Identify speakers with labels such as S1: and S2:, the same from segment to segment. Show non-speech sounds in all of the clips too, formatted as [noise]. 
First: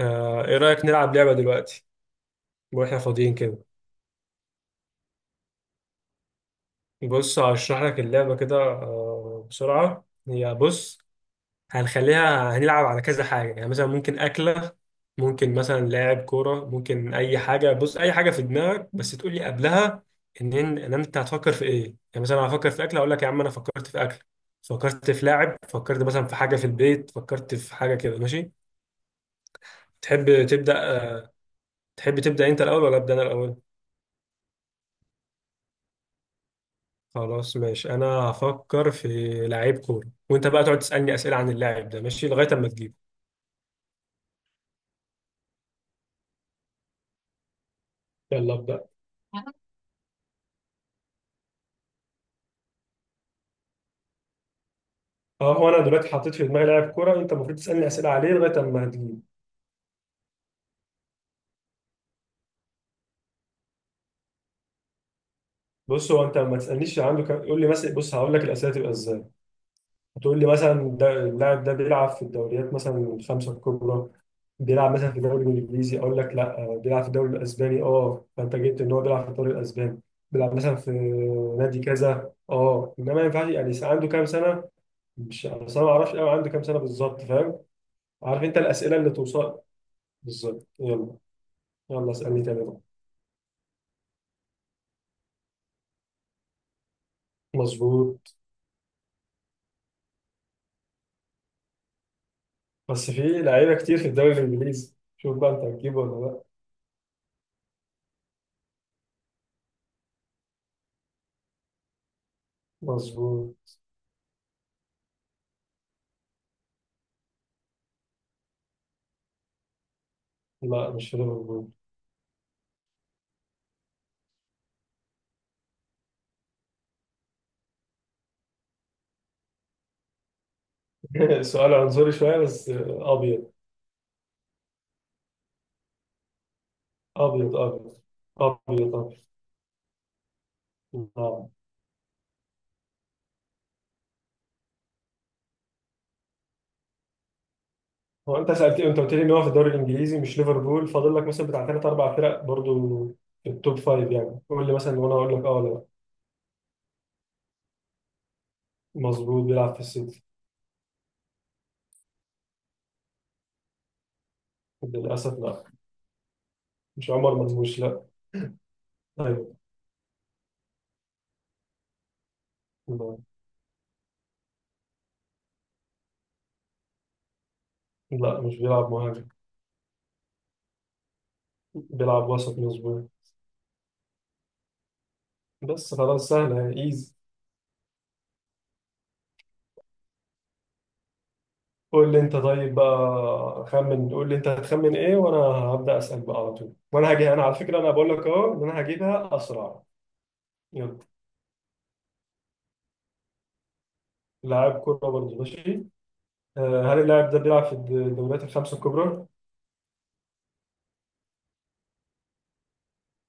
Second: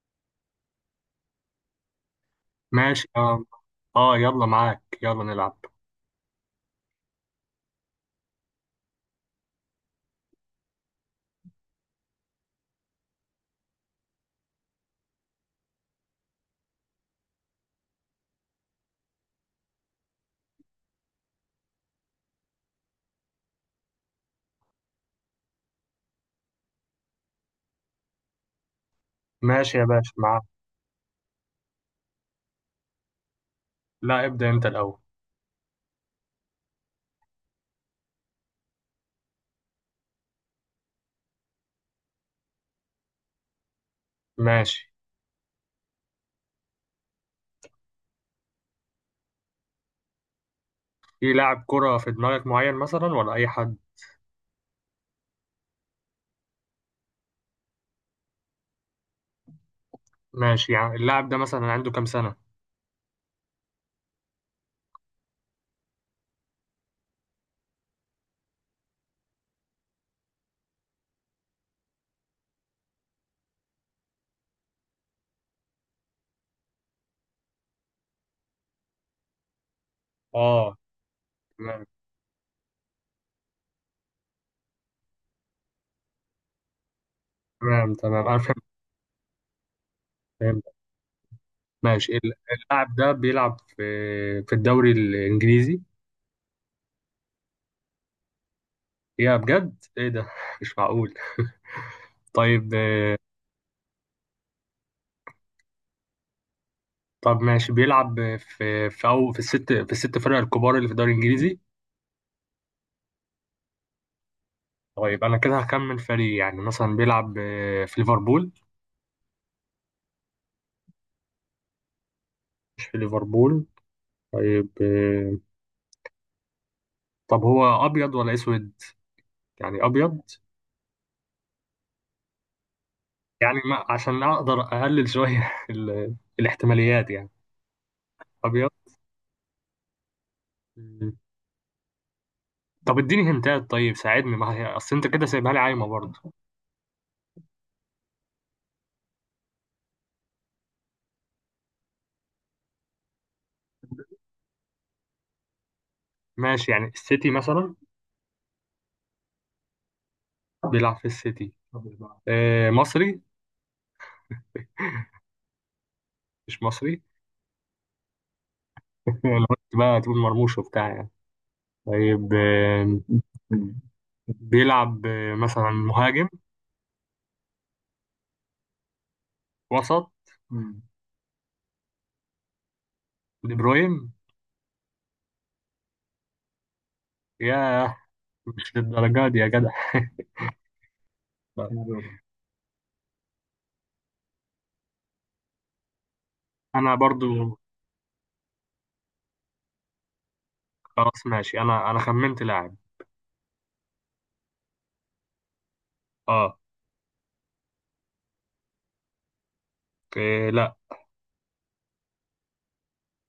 S1: ايه رأيك نلعب لعبة دلوقتي واحنا
S2: ماشي،
S1: فاضيين
S2: اه.
S1: كده.
S2: اه، يلا معاك، يلا نلعب.
S1: بص، هشرح لك اللعبة كده، بسرعة. هي بص، هنخليها، هنلعب على كذا حاجة. يعني مثلا ممكن أكلة، ممكن مثلا لاعب كورة، ممكن أي حاجة. بص، أي حاجة في دماغك، بس تقول لي قبلها إن أنت هتفكر في إيه يعني. مثلا أنا هفكر في أكلة، أقول لك يا عم أنا فكرت في أكل، فكرت في لاعب، فكرت مثلا في حاجة في البيت، فكرت في حاجة كده، ماشي.
S2: ماشي يا باشا، معاك.
S1: تحب تبدأ آه، تحب تبدأ أنت الأول ولا أبدأ أنا الأول؟
S2: لا، ابدأ انت الأول.
S1: خلاص ماشي. انا هفكر في لعيب كورة، وانت بقى تقعد تسألني أسئلة عن اللاعب ده، ماشي، لغاية اما تجيبه.
S2: ماشي.
S1: يلا ابدأ.
S2: في لاعب كرة في دماغك معين مثلا ولا أي حد؟
S1: اه، هو انا دلوقتي حطيت في دماغي لاعب كورة، انت المفروض تسألني أسئلة عليه لغاية اما هتجيبه.
S2: ماشي. يعني اللاعب ده مثلا عنده كام سنة؟
S1: بص، هو انت ما تسألنيش عنده كم. قول لي مثلا، بص هقول لك الأسئلة تبقى ازاي. هتقول لي مثلا ده اللاعب ده بيلعب في الدوريات مثلا الخمسة الكبرى. بيلعب مثلا في الدوري الانجليزي، اقول لك لا. بيلعب في الدوري الاسباني، اه. فانت جبت ان هو بيلعب في الدوري الاسباني. بيلعب مثلا
S2: اه.
S1: في نادي
S2: تمام
S1: كذا، اه. انما ما ينفعش يعني عنده كام سنة، مش بس انا ما اعرفش قوي عنده كام سنه بالظبط، فاهم؟
S2: تمام، تمام أنا
S1: عارف انت
S2: فهمت.
S1: الاسئله اللي توصل
S2: فهمت.
S1: بالظبط. يلا. يلا
S2: ماشي.
S1: اسالني تاني بقى.
S2: اللاعب ده بيلعب في في الدوري الإنجليزي.
S1: مظبوط.
S2: يا بجد، ايه ده [laughs] مش معقول. طيب،
S1: بس في لعيبه كتير في الدوري الانجليزي، شوف بقى انت هتجيبه ولا لا.
S2: طب ماشي، بيلعب في الست فرق الكبار اللي في الدوري الإنجليزي؟
S1: مظبوط.
S2: طيب انا كده هكمل فريق، يعني مثلا بيلعب في ليفربول.
S1: لا، مش في ليفربول.
S2: مش في ليفربول. طيب، طب هو ابيض ولا اسود؟ يعني ابيض.
S1: [laughs] سؤال عنصري شويه بس، ابيض
S2: يعني ما عشان اقدر اقلل شويه [laughs] الاحتماليات يعني.
S1: ابيض ابيض ابيض
S2: ابيض.
S1: ابيض.
S2: مم.
S1: نعم.
S2: طب اديني هنتات. طيب ساعدني، ما هي اصل انت كده سايبها لي عايمه برضه.
S1: هو انت سالت، انت قلت لي ان هو في الدوري الانجليزي مش ليفربول، فاضل لك مثلا بتاع ثلاث اربع فرق برضو في التوب فايف يعني. قول لي مثلا وانا اقول لك اه ولا لا.
S2: ماشي، يعني السيتي مثلا.
S1: مظبوط، بيلعب في السيتي.
S2: بيلعب في السيتي. مصري؟
S1: للاسف لا.
S2: مش مصري
S1: مش
S2: [laughs]
S1: عمر مرموش، لا.
S2: لو
S1: ايوه.
S2: قلت بقى تقول مرموش وبتاع يعني. طيب،
S1: لا
S2: بيلعب مثلا مهاجم؟
S1: لا، مش بيلعب مهاجم.
S2: وسط. مم.
S1: بيلعب وسط، مظبوط.
S2: دي بروين؟
S1: بس خلاص، سهلة ايزي.
S2: ياه! مش للدرجة دي يا جدع [laughs] يا رب.
S1: قول لي انت طيب بقى، خمن. قول لي انت هتخمن ايه، وانا هبدأ اسأل بقى على طول.
S2: انا
S1: وانا هجي انا، على
S2: برضو.
S1: فكرة انا بقول لك اهو ان انا هجيبها اسرع. يلا.
S2: خلاص ماشي، انا خمنت لاعب.
S1: لاعب كرة برضه، ماشي.
S2: اه.
S1: هل اللاعب ده بيلعب في الدوريات الخمسة الكبرى؟
S2: إيه لا.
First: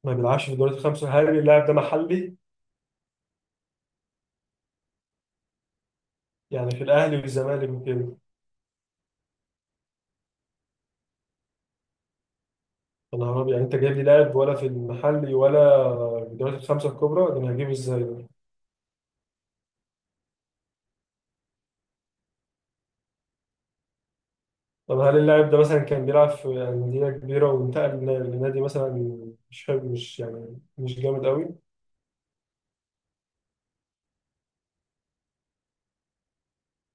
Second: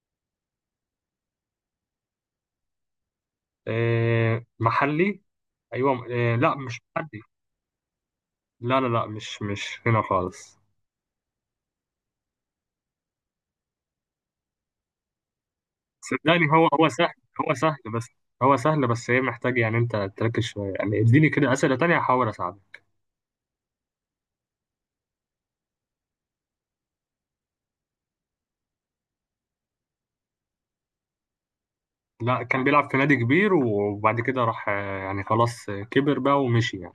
S1: ما بيلعبش في الدوريات الخمسة. هل اللاعب ده محلي؟
S2: إيه محلي؟ ايوه، إيه لا،
S1: يعني
S2: مش
S1: في الاهلي
S2: محلي.
S1: والزمالك وكده.
S2: لا لا لا، مش هنا خالص.
S1: انا عربي يعني، انت جايب لي لاعب ولا في المحلي ولا في
S2: صدقني،
S1: الدوريات
S2: هو
S1: الخمسه
S2: سهل.
S1: الكبرى؟ ده انا
S2: هو
S1: هجيبه
S2: سهل
S1: ازاي
S2: بس.
S1: ده؟
S2: هو سهل، بس هي محتاج يعني انت تركز شويه يعني. اديني كده اسئله تانية هحاول اساعدك.
S1: طب هل اللاعب ده مثلا كان بيلعب في انديه كبيره وانتقل لنادي مثلا مش حلو، مش يعني مش جامد قوي؟
S2: لا، كان بيلعب في نادي كبير وبعد كده راح، يعني خلاص كبر بقى ومشي يعني.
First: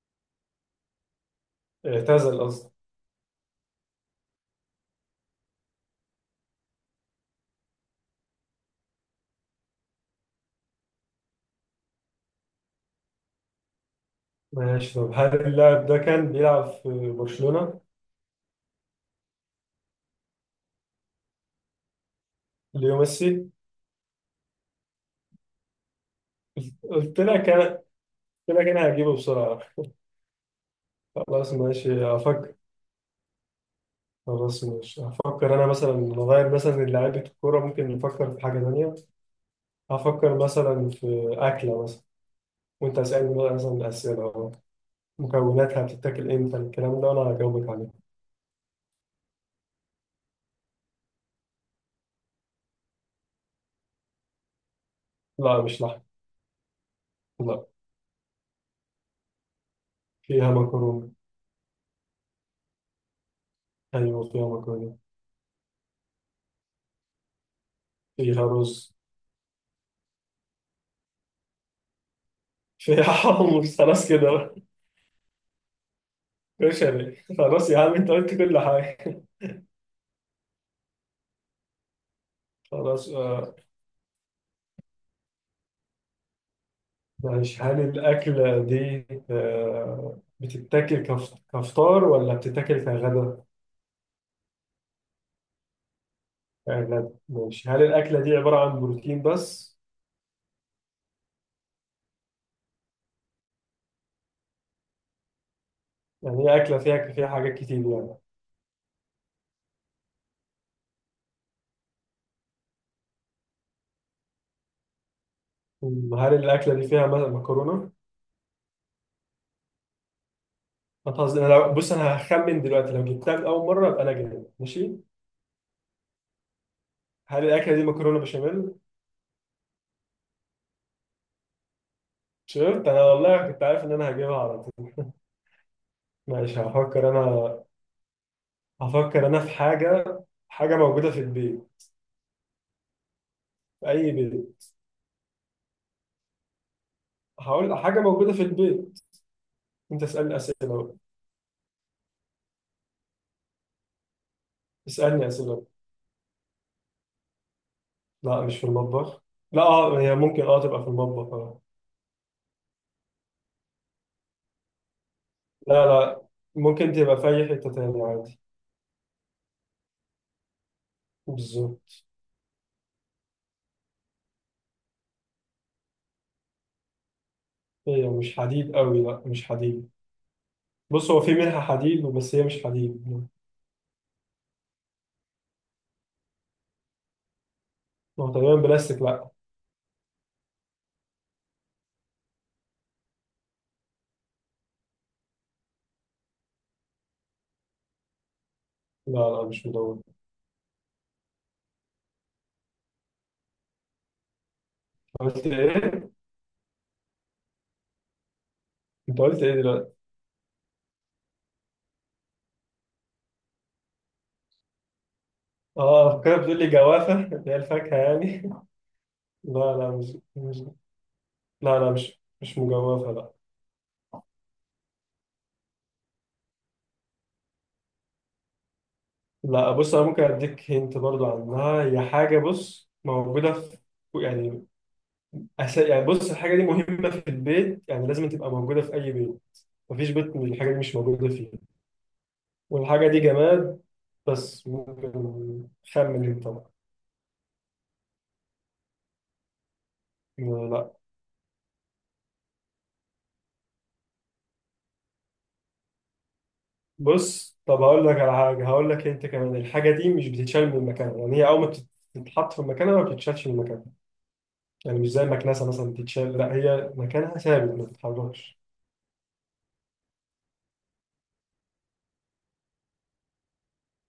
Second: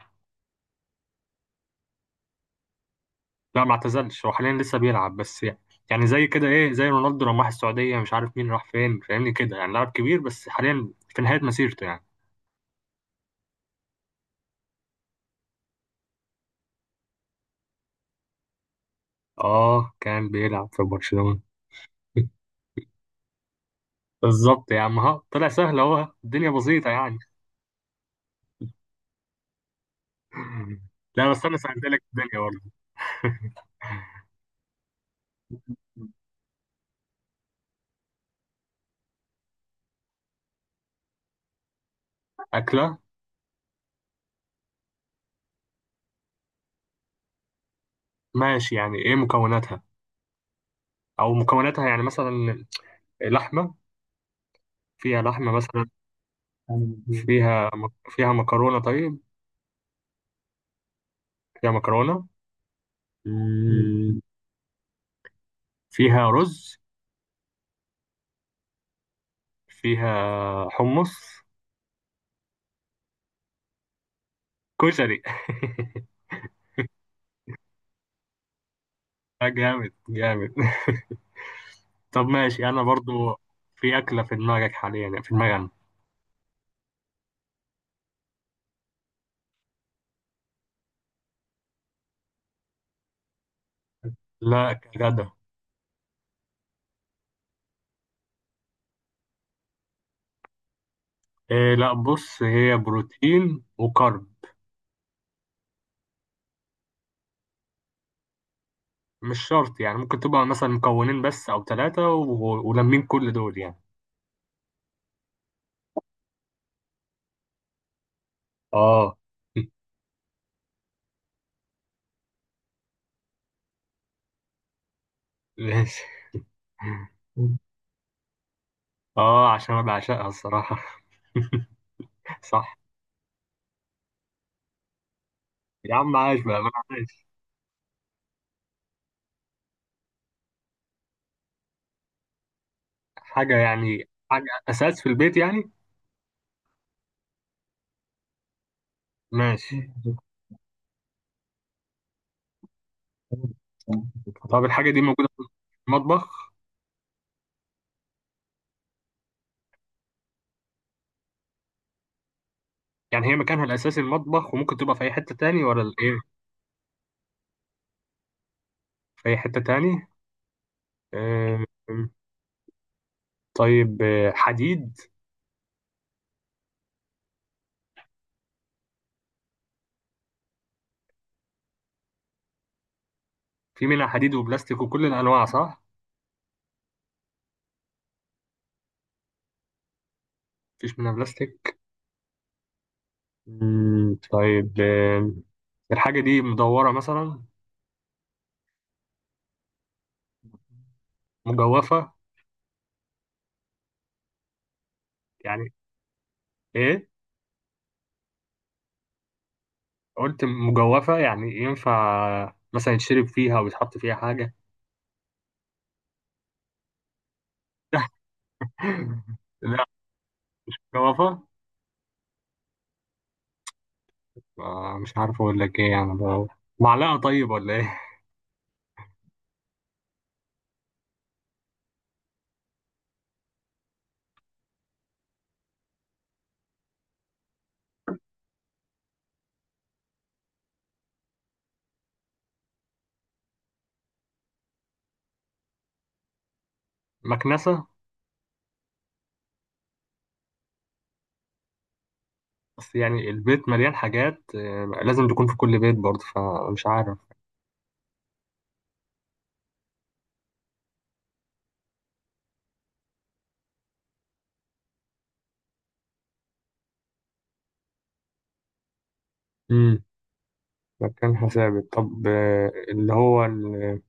S1: اعتزل قصدي.
S2: لا، ما اعتزلش، هو حاليا لسه بيلعب بس يعني. يعني زي كده ايه، زي رونالدو لما راح السعودية، مش عارف مين راح فين، فاهمني كده، يعني لاعب كبير بس حاليا في نهاية مسيرته يعني.
S1: ماشي. طب هل اللاعب ده كان بيلعب في برشلونه؟
S2: اه كان بيلعب في برشلونة. [laughs]
S1: ليو ميسي.
S2: بالظبط يا عم، ها طلع سهل اهو، الدنيا بسيطة يعني.
S1: قلت لك انا قلت لك انا هجيبه بسرعه.
S2: [laughs] لا بس
S1: خلاص
S2: انا سهلت لك
S1: ماشي،
S2: الدنيا
S1: هفكر.
S2: برضه. [laughs]
S1: خلاص ماشي هفكر انا، مثلا نغير مثلا لعيبه الكوره، ممكن نفكر في حاجه ثانيه. هفكر مثلا في اكله مثلا.
S2: أكلة.
S1: وانت اسألني بقى مثلا أسئلة أهو. مكوناتها، بتتاكل امتى، الكلام ده، وانا هجاوبك عليه.
S2: ماشي، يعني إيه مكوناتها؟ أو مكوناتها يعني مثلا؟ لحمة؟ فيها لحمة
S1: لا، مش
S2: مثلا؟
S1: لحم. لا.
S2: فيها فيها مكرونة؟ طيب.
S1: فيها مكرونة.
S2: فيها مكرونة. مم،
S1: ايوه فيها مكرونة.
S2: فيها رز.
S1: فيها رز.
S2: فيها حمص.
S1: فيها [laughs] حمص. خلاص كده بقى.
S2: كشري.
S1: كشري. خلاص يا عم، انت قلت كل حاجة.
S2: [laughs] جامد جامد. طب ماشي انا
S1: خلاص،
S2: برضو. في اكله في دماغك حاليا، في دماغي أنا.
S1: ماشي. هل الأكلة دي بتتاكل كفطار ولا بتتاكل كغدا؟
S2: لا، كغدا.
S1: كغدا، ماشي. هل الأكلة دي عبارة عن بروتين بس؟
S2: إيه لا، بص هي بروتين وكارب.
S1: يعني هي أكلة فيها حاجات كتير يعني.
S2: مش شرط يعني، ممكن تبقى مثلا مكونين بس او ثلاثه ولمين كل دول يعني.
S1: مم، هل الأكلة دي فيها مثلا مكرونة؟
S2: اه. [laughs]
S1: ما تهزر، انا بص انا هخمن دلوقتي، لو جبتها من اول مره يبقى انا جامد، ماشي.
S2: ماشي.
S1: هل الاكله دي مكرونه بشاميل؟
S2: اه، عشان انا بعشقها الصراحه. [laughs] صح.
S1: شفت، انا والله كنت عارف ان انا هجيبها على طول.
S2: يا عم عايش
S1: ماشي
S2: بقى، ما
S1: هفكر
S2: عايش.
S1: انا. هفكر انا في حاجه. حاجه موجوده في البيت.
S2: حاجه،
S1: في
S2: يعني
S1: اي
S2: حاجه
S1: بيت.
S2: اساس في البيت يعني.
S1: هقول حاجه موجوده في البيت.
S2: ماشي.
S1: انت اسالني اسئله بقى.
S2: طب الحاجة دي
S1: اسالني
S2: موجودة في
S1: اسئله.
S2: المطبخ؟
S1: لا مش في المطبخ. لا اه، هي ممكن تبقى في المطبخ اه.
S2: يعني هي مكانها الأساسي المطبخ وممكن تبقى في أي حتة تاني، ولا
S1: لا
S2: الإيه؟
S1: لا، ممكن تبقى في اي حته تانية عادي.
S2: في أي حتة تاني. آه،
S1: بالظبط.
S2: طيب. حديد؟
S1: هي مش حديد قوي، لا مش حديد. بص، هو في منها حديد بس هي مش حديد.
S2: في منها حديد وبلاستيك وكل الأنواع، صح؟
S1: هو تقريبا بلاستيك، لا.
S2: مفيش منها بلاستيك. طيب، الحاجة دي مدورة مثلا؟
S1: لا لا، مش مدون.
S2: مجوفة.
S1: قلت
S2: يعني
S1: ايه؟
S2: إيه؟
S1: انت قلت ايه دلوقتي؟
S2: قلت مجوفة، يعني ينفع مثلا يتشرب فيها أو يتحط فيها حاجة.
S1: اه فكرة، بتقول لي جوافة [laughs] اللي هي الفاكهة يعني.
S2: [laughs]
S1: [laughs] لا
S2: لا،
S1: لا، مش.
S2: مجوفة.
S1: لا لا، مش مجوافة، لا.
S2: مش عارف اقول لك ايه يعني بقى. معلقة طيب، ولا ايه؟
S1: لا، بص انا ممكن اديك هنت برضو عنها. هي حاجة بص موجودة في يعني يعني بص الحاجة دي مهمة في البيت يعني، لازم تبقى موجودة في أي بيت. مفيش بيت من الحاجة دي مش موجودة فيه. والحاجة دي جماد بس ممكن. خمن انت بقى.
S2: [laughs] مكنسة.
S1: لا.
S2: بس يعني البيت مليان حاجات، لازم تكون في كل بيت برضه، فمش عارف.
S1: بص، طب هقول لك على حاجه، هقول لك انت كمان، الحاجه دي مش بتتشال من مكانها، يعني هي اول ما بتتحط في مكانها ما بتتشالش من مكانها. يعني مش زي المكنسه مثلا بتتشال، لا هي مكانها ثابت ما بتتحركش.
S2: امم مكانها ثابت. طب، اللي هو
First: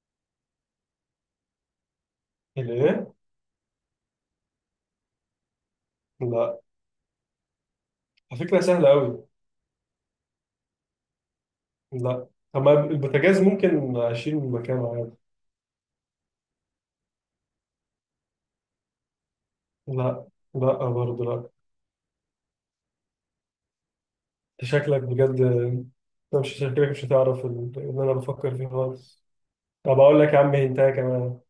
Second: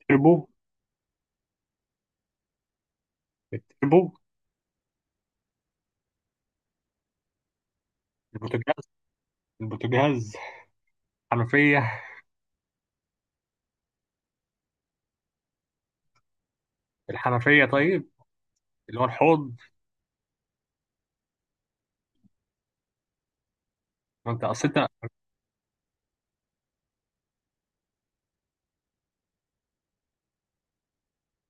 S2: التربو.
S1: الايه؟
S2: التربو.
S1: لا، على فكره
S2: البوتاجاز.
S1: سهله قوي.
S2: البوتاجاز. الحنفية.
S1: لا، طب ما البوتاجاز ممكن اشيل من مكانه عادي.
S2: الحنفية طيب. اللي هو الحوض.
S1: لا لا برضه، لا.
S2: ما انت اصل إنت.
S1: انت مش شكلك مش هتعرف اللي انا بفكر فيه خالص. طب اقول لك يا عم هنتايه كمان.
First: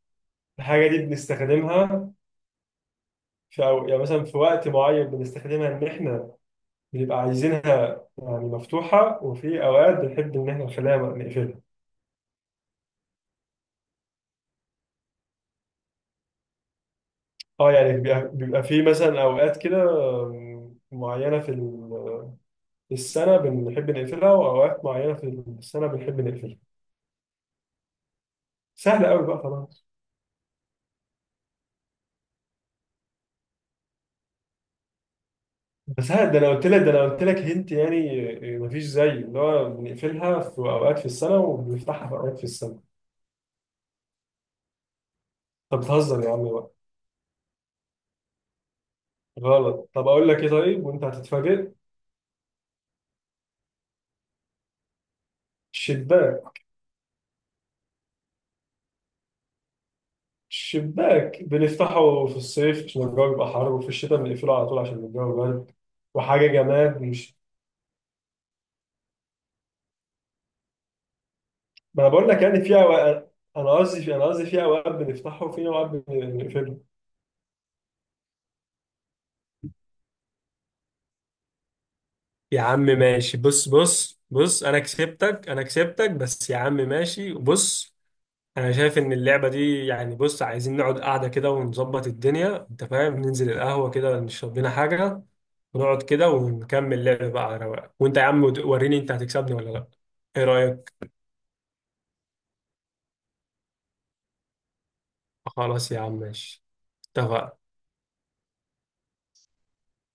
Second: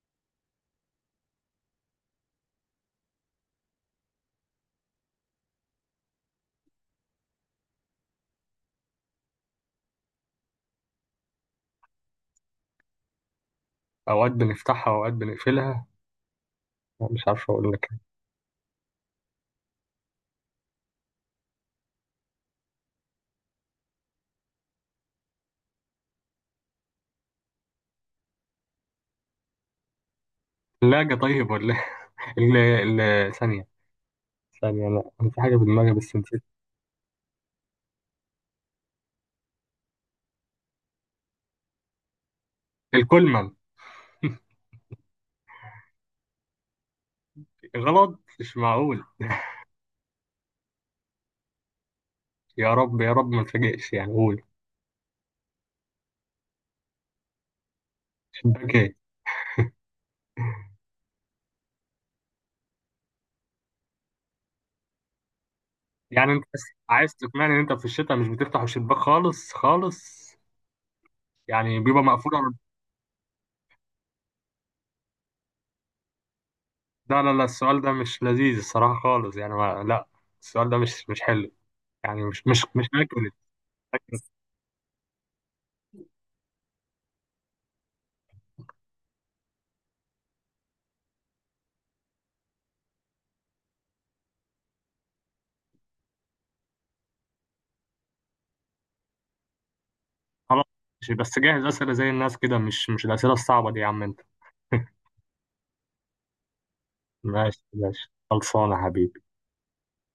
S1: الحاجه دي بنستخدمها في يعني مثلا في وقت معين بنستخدمها ان احنا بيبقى عايزينها يعني مفتوحة، وفي أوقات بنحب إن إحنا نخليها نقفلها.
S2: اوقات بنفتحها واوقات بنقفلها، مش عارف اقول
S1: أه
S2: لك.
S1: يعني بيبقى في مثلا أوقات كده معينة في في السنة بنحب نقفلها، وأوقات معينة في السنة بنحب نقفلها. سهل قوي بقى خلاص.
S2: الثلاجة طيب، ولا ايه؟ [laughs] ثانية. ثانية، لا انا في حاجة في دماغي
S1: بس
S2: بس
S1: ها، ده
S2: نسيت.
S1: انا قلت لك، هنت يعني. مفيش زي اللي هو بنقفلها في اوقات في السنه وبنفتحها في اوقات في السنه.
S2: الكولمة.
S1: طب بتهزر يا عم بقى.
S2: غلط، مش معقول [laughs]
S1: غلط. طب اقول لك ايه طيب، وانت هتتفاجئ.
S2: يا رب، يا رب، ما تفاجئش يعني، قول.
S1: شباك.
S2: اوكي.
S1: شباك بنفتحه في الصيف عشان الجو يبقى حر، وفي الشتاء بنقفله على طول عشان الجو برد.
S2: يعني انت
S1: وحاجه
S2: بس
S1: جماد،
S2: عايز
S1: مش.
S2: تقنعني ان انت في الشتاء مش بتفتح الشباك خالص خالص. يعني بيبقى
S1: ما انا بقول
S2: مقفول
S1: لك يعني في اوقات، انا قصدي في اوقات بنفتحه وفي اوقات بنقفله.
S2: لا لا لا، السؤال ده مش لذيذ الصراحة خالص، يعني ما لا. السؤال ده مش حلو. يعني مش
S1: يا
S2: مش
S1: عم
S2: مش اكل.
S1: ماشي، بص بص بص، انا كسبتك انا كسبتك بس يا عم، ماشي بص. انا شايف ان اللعبه دي يعني، بص عايزين نقعد قاعده كده ونظبط الدنيا، انت فاهم، ننزل القهوه كده نشرب لنا حاجه ونقعد كده ونكمل لعب بقى على رواق. وانت يا عم وريني انت هتكسبني ولا لا. ايه
S2: خلاص.
S1: رايك؟
S2: ماشي، بس جاهز أسئلة زي الناس كده، مش الأسئلة الصعبة دي يا عم انت. [laughs]
S1: خلاص يا عم، ماشي. اتفقنا.
S2: ماشي ماشي، خلصانة يا حبيبي.